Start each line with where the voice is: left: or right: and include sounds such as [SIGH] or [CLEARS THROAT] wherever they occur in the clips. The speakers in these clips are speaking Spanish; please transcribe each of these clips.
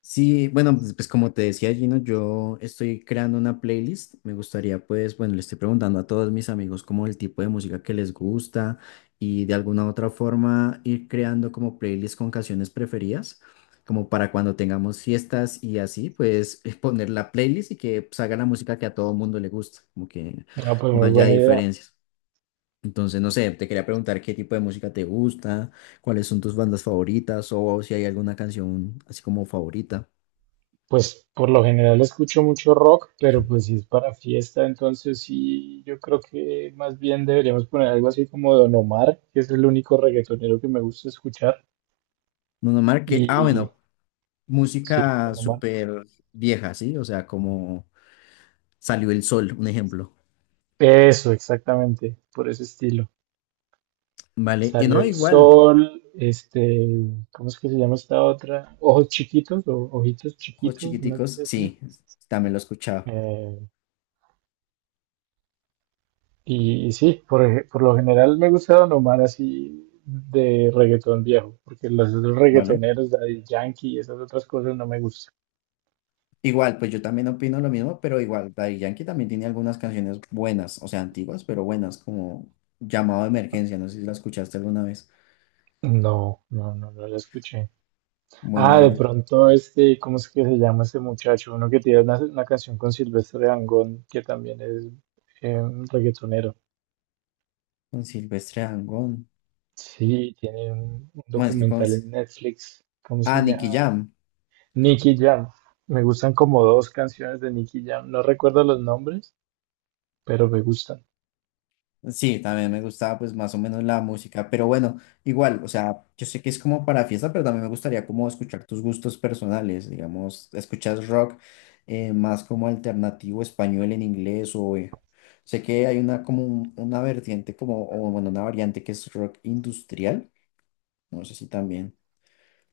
left: Sí, bueno, pues como te decía Gino, yo estoy creando una playlist. Me gustaría, pues, bueno, le estoy preguntando a todos mis amigos como el tipo de música que les gusta y de alguna u otra forma ir creando como playlist con canciones preferidas, como para cuando tengamos fiestas y así, pues [LAUGHS] poner la playlist y que salga la música que a todo mundo le gusta, como que
right: Ah, pues
left: no
right: muy
left: haya
right: buena idea.
left: diferencias. Entonces, no sé, te quería preguntar qué tipo de música te gusta, cuáles son tus bandas favoritas o si hay alguna canción así como favorita.
right: Pues por lo general escucho mucho rock, pero pues si es para fiesta, entonces sí, yo creo que más bien deberíamos poner algo así como Don Omar, que es el único reggaetonero que me gusta escuchar.
left: Bruno Mars, que,
right: Y
left: bueno,
right: sí,
left: música
right: Don Omar.
left: súper vieja, ¿sí? O sea, como Salió el Sol, un ejemplo,
right: Eso, exactamente, por ese estilo.
left: ¿vale? Y
right: Salió
left: no,
right: el
left: igual,
right: sol, este, ¿cómo es que se llama esta otra? Ojos chiquitos o ojitos
left: Ojos
right: chiquitos, una
left: Chiquiticos,
right: cosa así.
left: sí, también lo he escuchado,
right: Eh, y sí, por lo general me gusta Don Omar así de reggaetón viejo, porque los otros
left: ¿vale?
right: reggaetoneros, Daddy Yankee y esas otras cosas no me gustan.
left: Igual, pues yo también opino lo mismo, pero igual, Daddy Yankee también tiene algunas canciones buenas, o sea, antiguas, pero buenas, como Llamado de Emergencia, no sé si la escuchaste alguna vez.
right: No, no, no, no lo escuché.
left: Bueno,
right: Ah,
left: hay
right: de
left: una
right: pronto este, ¿cómo es que se llama ese muchacho? Uno que tiene una canción con Silvestre Dangond, que también es un reggaetonero.
left: con Silvestre Dangond,
right: Sí, tiene un
left: bueno, es que con...
right: documental en Netflix. ¿Cómo
left: Ah,
right: se
left: Nicky
right: llama?
left: Jam.
right: Nicky Jam. Me gustan como dos canciones de Nicky Jam. No recuerdo los nombres, pero me gustan.
left: Sí, también me gustaba pues más o menos la música, pero bueno, igual, o sea, yo sé que es como para fiesta, pero también me gustaría como escuchar tus gustos personales, digamos, escuchas rock más como alternativo español en inglés o sé que hay una como una vertiente como, o bueno, una variante que es rock industrial, no sé si también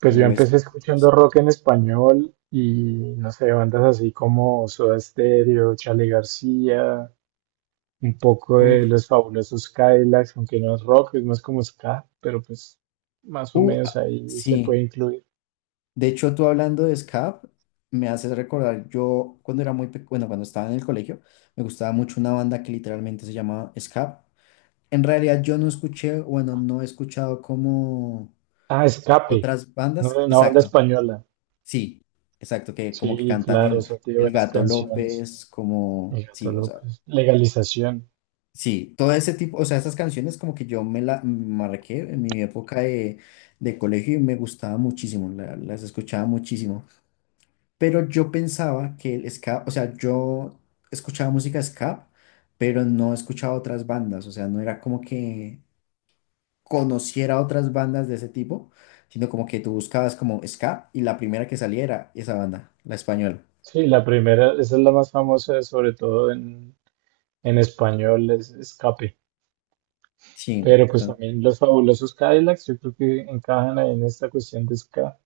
right: Pues yo
left: lo es.
right: empecé escuchando rock en español y no sé, bandas así como Soda Stereo, Charly García, un poco de
left: Uf,
right: Los Fabulosos Cadillacs, aunque no es rock, es más como ska, pero pues más o menos
left: ah,
right: ahí se
left: sí.
right: puede incluir.
left: De hecho, tú hablando de SCAP, me haces recordar, yo cuando era muy pequeño, bueno, cuando estaba en el colegio, me gustaba mucho una banda que literalmente se llamaba SCAP. En realidad yo no escuché, bueno, no he escuchado como
right: Ah, Escape,
left: otras
right: ¿no?
left: bandas,
right: Una banda
left: exacto,
right: española.
left: sí, exacto, que como que
right: Sí,
left: cantan
right: claro, o
left: el,
right: sea tiene
left: el
right: buenas
left: Gato
right: canciones.
left: López,
right: Y
left: como,
right: Gato
left: sí, o sea,
right: López. Legalización.
left: sí, todo ese tipo, o sea, esas canciones como que yo me la marqué en mi época de colegio y me gustaba muchísimo, las escuchaba muchísimo. Pero yo pensaba que el ska, o sea, yo escuchaba música ska, pero no escuchaba otras bandas, o sea, no era como que conociera otras bandas de ese tipo, sino como que tú buscabas como ska y la primera que saliera esa banda, la española.
right: Sí, la primera, esa es la más famosa, sobre todo en español, es Escape.
left: Sí,
right: Pero pues también los fabulosos Cadillacs, yo creo que encajan ahí en esta cuestión de ska.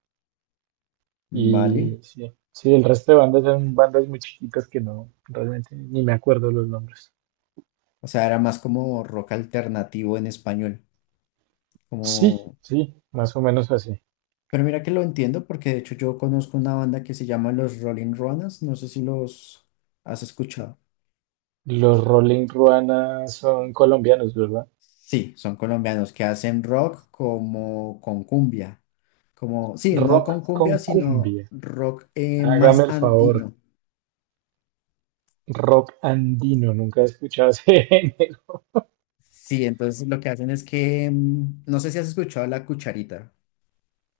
left: vale.
right: Y sí, sí, el resto de bandas son bandas muy chiquitas que no, realmente ni me acuerdo los nombres.
left: O sea, era más como rock alternativo en español,
right: Sí,
left: como...
right: sí, más o menos así.
left: Pero mira que lo entiendo porque de hecho yo conozco una banda que se llama Los Rolling Ruanas, no sé si los has escuchado.
right: Los Rolling Ruana son colombianos, ¿verdad?
left: Sí, son colombianos que hacen rock como con cumbia. Como, sí, no con
right: Rock
left: cumbia,
right: con
left: sino
right: cumbia.
left: rock
right: Hágame
left: más
right: el favor.
left: andino.
right: Rock andino, nunca he escuchado ese género.
left: Sí, entonces lo que hacen es que, no sé si has escuchado la cucharita.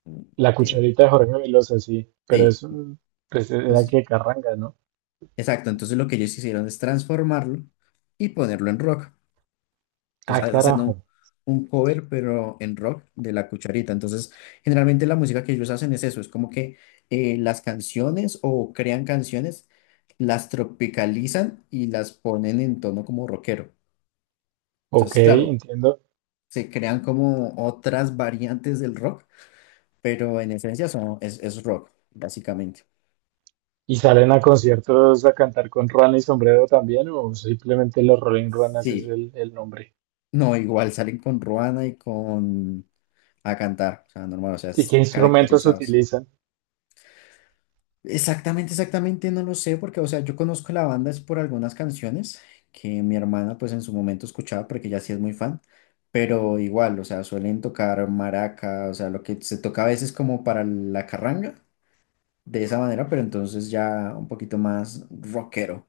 left: mm,
right: La
left: de-
right: cucharita de Jorge Velosa, sí, pero
left: sí,
right: eso, pues era
left: entonces,
right: que carranga, ¿no?
left: exacto, entonces lo que ellos hicieron es transformarlo y ponerlo en rock.
right: Ah,
left: Entonces hacen un,
right: carajo.
left: un cover, pero en rock, de La Cucharita. Entonces, generalmente la música que ellos hacen es eso, es como que las canciones o crean canciones, las tropicalizan y las ponen en tono como rockero.
right: Ok,
left: Entonces, claro,
right: entiendo.
left: se crean como otras variantes del rock, pero en esencia son, es rock, básicamente.
right: ¿Y salen a conciertos a cantar con ruana y sombrero también, o simplemente los Rolling Ruanas es
left: Sí.
right: el nombre?
left: No, igual salen con Ruana y con A Cantar, o sea, normal, o sea,
right: ¿Y qué
left: es
right: instrumentos
left: caracterizados.
right: utilizan?
left: Exactamente, exactamente, no lo sé, porque, o sea, yo conozco la banda es por algunas canciones que mi hermana, pues, en su momento escuchaba, porque ella sí es muy fan, pero igual, o sea, suelen tocar maraca, o sea, lo que se toca a veces como para la carranga, de esa manera, pero entonces ya un poquito más rockero.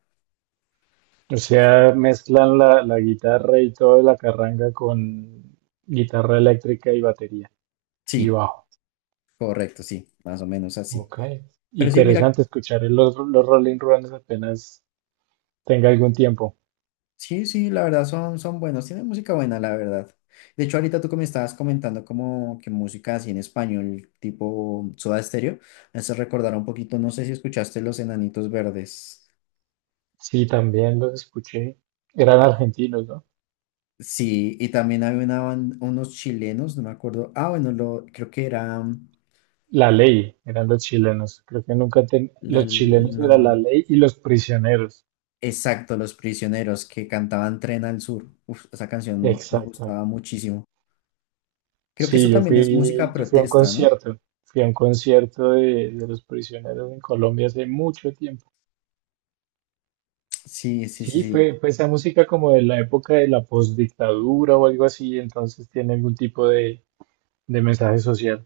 right: O sea, mezclan la guitarra y toda la carranga con guitarra eléctrica y batería y
left: Sí,
right: bajo.
left: correcto, sí, más o menos así.
right: Ok.
left: Pero sí, mira,
right: Interesante escuchar los Rolling Ruanas apenas tenga algún tiempo.
left: sí, sí, la verdad son buenos, tienen música buena, la verdad. De hecho, ahorita tú que me estabas comentando como que música así en español, tipo Soda Stereo, me hace recordar un poquito, no sé si escuchaste Los Enanitos Verdes.
right: Sí, también los escuché. Eran argentinos, ¿no?
left: Sí, y también había una unos chilenos, no me acuerdo. Ah, bueno, lo, creo que era
right: La ley, eran los chilenos. Creo que nunca
left: la,
right: los chilenos era la
left: no,
right: ley y los prisioneros.
left: exacto, Los Prisioneros que cantaban Tren al Sur. Uf, esa canción me
right: Exacto.
left: gustaba muchísimo. Creo que eso
right: Sí, yo
left: también es música
right: fui, yo fui a un
left: protesta, ¿no?
right: concierto. Fui a un concierto de Los Prisioneros en Colombia hace mucho tiempo.
left: Sí, sí, sí,
right: Sí,
left: sí.
right: fue esa música como de la época de la postdictadura o algo así, entonces tiene algún tipo de mensaje social.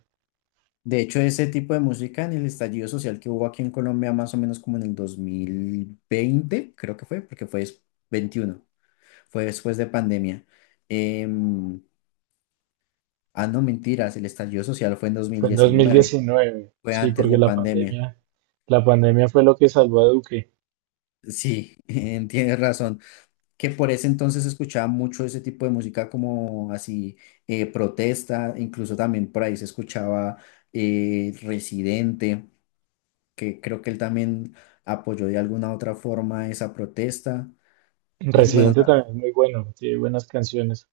left: De hecho, ese tipo de música en el estallido social que hubo aquí en Colombia más o menos como en el 2020 creo que fue, porque fue 21 fue después de pandemia. Em, ah, no, mentiras, el estallido social fue en dos mil
right: Fue en dos mil
left: diecinueve
right: diecinueve,
left: fue
right: sí,
left: antes
right: porque
left: de pandemia.
right: la pandemia fue lo que salvó a Duque.
left: Sí, [LAUGHS] tienes razón. Que por ese entonces escuchaba mucho ese tipo de música como así, protesta, incluso también por ahí se escuchaba Residente, que creo que él también apoyó de alguna otra forma esa protesta. Y bueno,
right: Residente también es muy bueno, tiene buenas canciones.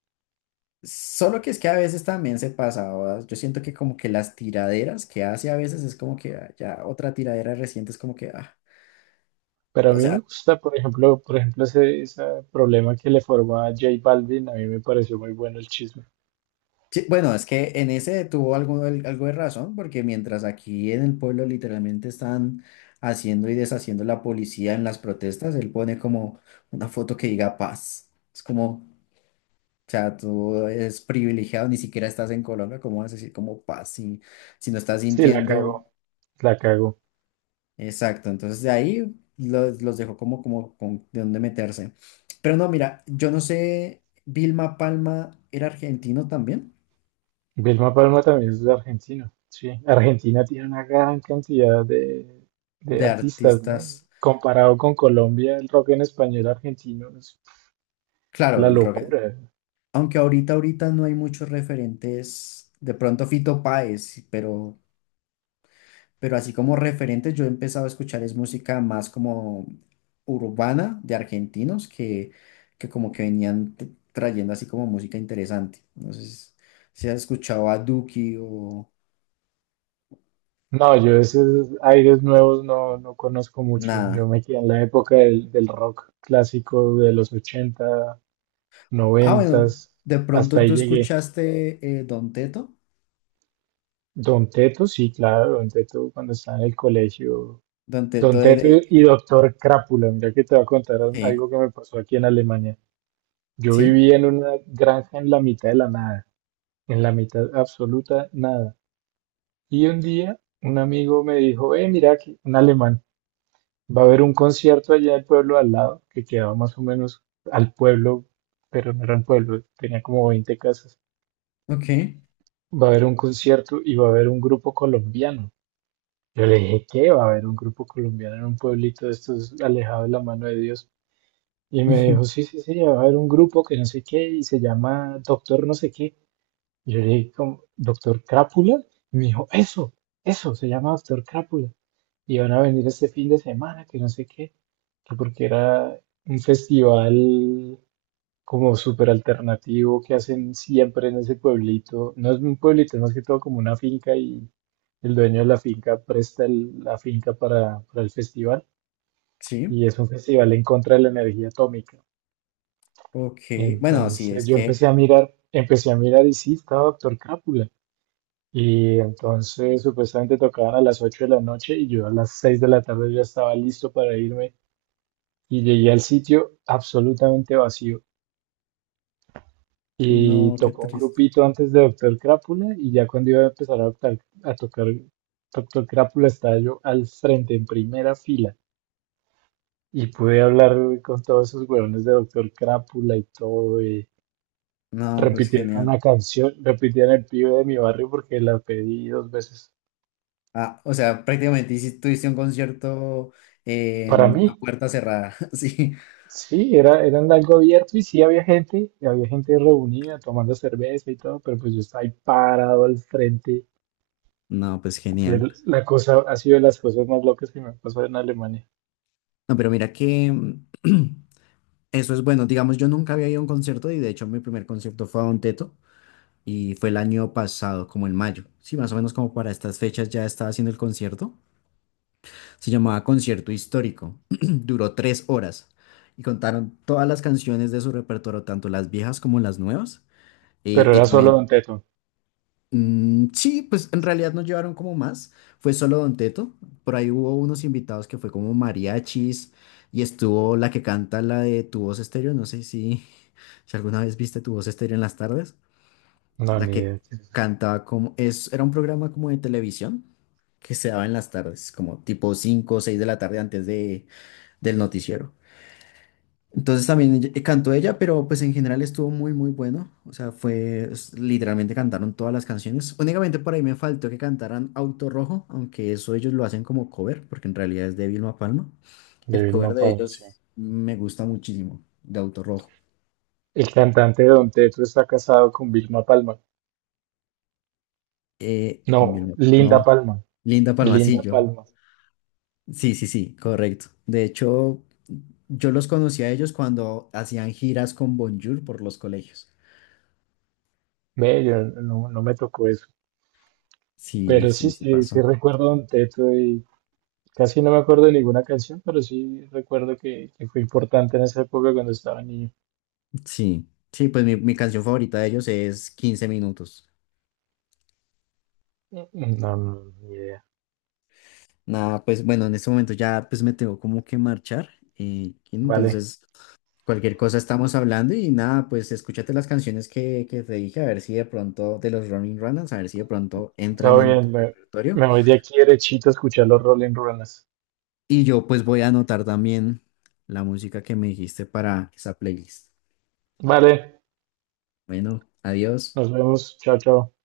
left: solo que es que a veces también se pasaba, yo siento que como que las tiraderas que hace a veces es como que ah, ya otra tiradera reciente es como que, ah,
right: Pero a
left: o
right: mí me
left: sea,
right: gusta, por ejemplo, ese problema que le formó a J Balvin, a mí me pareció muy bueno el chisme.
left: sí, bueno, es que en ese tuvo algo, algo de razón, porque mientras aquí en el pueblo literalmente están haciendo y deshaciendo la policía en las protestas, él pone como una foto que diga paz. Es como... O sea, tú eres privilegiado, ni siquiera estás en Colombia, ¿cómo vas a decir como paz si, no estás
right: Sí, la
left: sintiendo?
right: cagó, la cagó.
left: Exacto, entonces de ahí los dejo como con de dónde meterse. Pero no, mira, yo no sé, Vilma Palma era argentino también,
right: Vilma Palma también es de Argentina. Sí, Argentina tiene una gran cantidad de
left: de
right: artistas, ¿no?
left: artistas,
right: Comparado con Colombia, el rock en español argentino es
left: claro,
right: la
left: el rock,
right: locura.
left: aunque ahorita, ahorita no hay muchos referentes, de pronto Fito Páez, pero así como referentes yo he empezado a escuchar es música más como urbana de argentinos que, como que venían trayendo así como música interesante. No sé si has escuchado a Duki o
right: No, yo esos aires nuevos no conozco mucho.
left: nada.
right: Yo me quedé en la época del rock clásico de los 80,
left: Ah,
right: 90,
left: bueno, de
right: hasta
left: pronto tú
right: ahí llegué.
left: escuchaste Don Teto.
right: Don Teto, sí, claro, Don Teto cuando estaba en el colegio.
left: Don
right: Don
left: Teto es
right: Teto
left: de...
right: y Doctor Crápula, mira que te voy a contar
left: Sí,
right: algo que me pasó aquí en Alemania. Yo
left: sí,
right: vivía en una granja en la mitad de la nada, en la mitad absoluta nada. Y un día un amigo me dijo, mira que un alemán, va a haber un concierto allá en el pueblo al lado, que quedaba más o menos al pueblo, pero no era un pueblo, tenía como 20 casas.
left: ok.
right: Va a haber un concierto y va a haber un grupo colombiano. Yo le dije, ¿qué? Va a haber un grupo colombiano en un pueblito de estos alejado de la mano de Dios. Y me dijo,
left: [LAUGHS]
right: sí, sí, sí, va a haber un grupo que no sé qué y se llama Doctor no sé qué. Y yo le dije, como, ¿Doctor Crápula? Y me dijo, eso, se llama Doctor Crápula. Y van a venir este fin de semana, que no sé qué, que porque era un festival como súper alternativo que hacen siempre en ese pueblito. No es un pueblito, es más que todo como una finca, y el dueño de la finca presta la finca para el festival.
left: Sí,
right: Y es un festival en contra de la energía atómica.
left: ok. Bueno, sí, es
right: Entonces yo
left: que...
right: empecé a mirar y sí, estaba Doctor Crápula. Y entonces supuestamente tocaban a las 8 de la noche y yo a las 6 de la tarde ya estaba listo para irme, y llegué al sitio absolutamente vacío. Y
left: No, qué
right: tocó un
left: triste.
right: grupito antes de Doctor Crápula, y ya cuando iba a empezar a tocar Doctor Crápula, estaba yo al frente en primera fila y pude hablar con todos esos huevones de Doctor Crápula y todo.
left: No, pues
right: Repitieron
left: genial.
right: una canción, repitían el pibe de mi barrio porque la pedí dos veces.
left: Ah, o sea, prácticamente tuviste un concierto eh,
right: Para
left: a
right: mí,
left: puerta cerrada, [LAUGHS] sí.
right: sí, era en algo abierto y sí había gente, y había gente reunida tomando cerveza y todo, pero pues yo estaba ahí parado al frente.
left: No, pues
right: Fue
left: genial.
right: La cosa ha sido de las cosas más locas que me pasó en Alemania.
left: No, pero mira que [CLEARS THROAT] eso es bueno. Digamos, yo nunca había ido a un concierto y de hecho mi primer concierto fue a Don Teto y fue el año pasado, como en mayo. Sí, más o menos como para estas fechas ya estaba haciendo el concierto. Se llamaba Concierto Histórico. [CLEARS THROAT] Duró 3 horas y contaron todas las canciones de su repertorio, tanto las viejas como las nuevas. Y,
right: Pero
left: y
right: era solo
left: también
right: Don Teto.
left: Mm, sí, pues en realidad no llevaron como más, fue solo Don Teto, por ahí hubo unos invitados que fue como mariachis y estuvo la que canta la de Tu Voz Estéreo, no sé si, [LAUGHS] si alguna vez viste Tu Voz Estéreo en las tardes,
right: No,
left: la
right: ni
left: que
right: idea. Qué es.
left: cantaba como, es, era un programa como de televisión que se daba en las tardes, como tipo 5 o 6 de la tarde antes de, del noticiero. Entonces también cantó ella, pero pues en general estuvo muy, muy bueno. O sea, fue, literalmente cantaron todas las canciones. Únicamente por ahí me faltó que cantaran Auto Rojo, aunque eso ellos lo hacen como cover, porque en realidad es de Vilma Palma.
right: De
left: El cover
right: Vilma
left: de
right: Palma, sí.
left: ellos me gusta muchísimo, de Auto Rojo.
right: El cantante de Don Teto está casado con Vilma Palma.
left: Con
right: No,
left: Vilma,
right: Linda
left: no,
right: Palma.
left: Linda
right: Linda
left: Palmacillo.
right: Palma.
left: Sí, sí, sí, correcto. De hecho, yo los conocí a ellos cuando hacían giras con Bonjour por los colegios.
right: Ve, yo no me tocó eso.
left: Sí,
right: Pero sí,
left: sí, sí
right: sí, sí
left: pasó.
right: recuerdo Don Teto y casi no me acuerdo de ninguna canción, pero sí recuerdo que fue importante en esa época cuando estaba niño.
left: Sí, sí, pues mi, canción favorita de ellos es Quince minutos.
right: No, no, ni idea.
left: Nada, pues bueno, en este momento ya pues me tengo como que marchar.
right: Vale,
left: Entonces, cualquier cosa estamos hablando y nada, pues escúchate las canciones que te dije, a ver si de pronto, de los Running Runners, a ver si de pronto entran
right: todo
left: en tu
right: bien, me,
left: repertorio.
right: me voy de aquí derechito a escuchar los Rolling Runas.
left: Y yo pues voy a anotar también la música que me dijiste para esa playlist.
right: Vale,
left: Bueno, adiós.
right: nos vemos, chao, chao.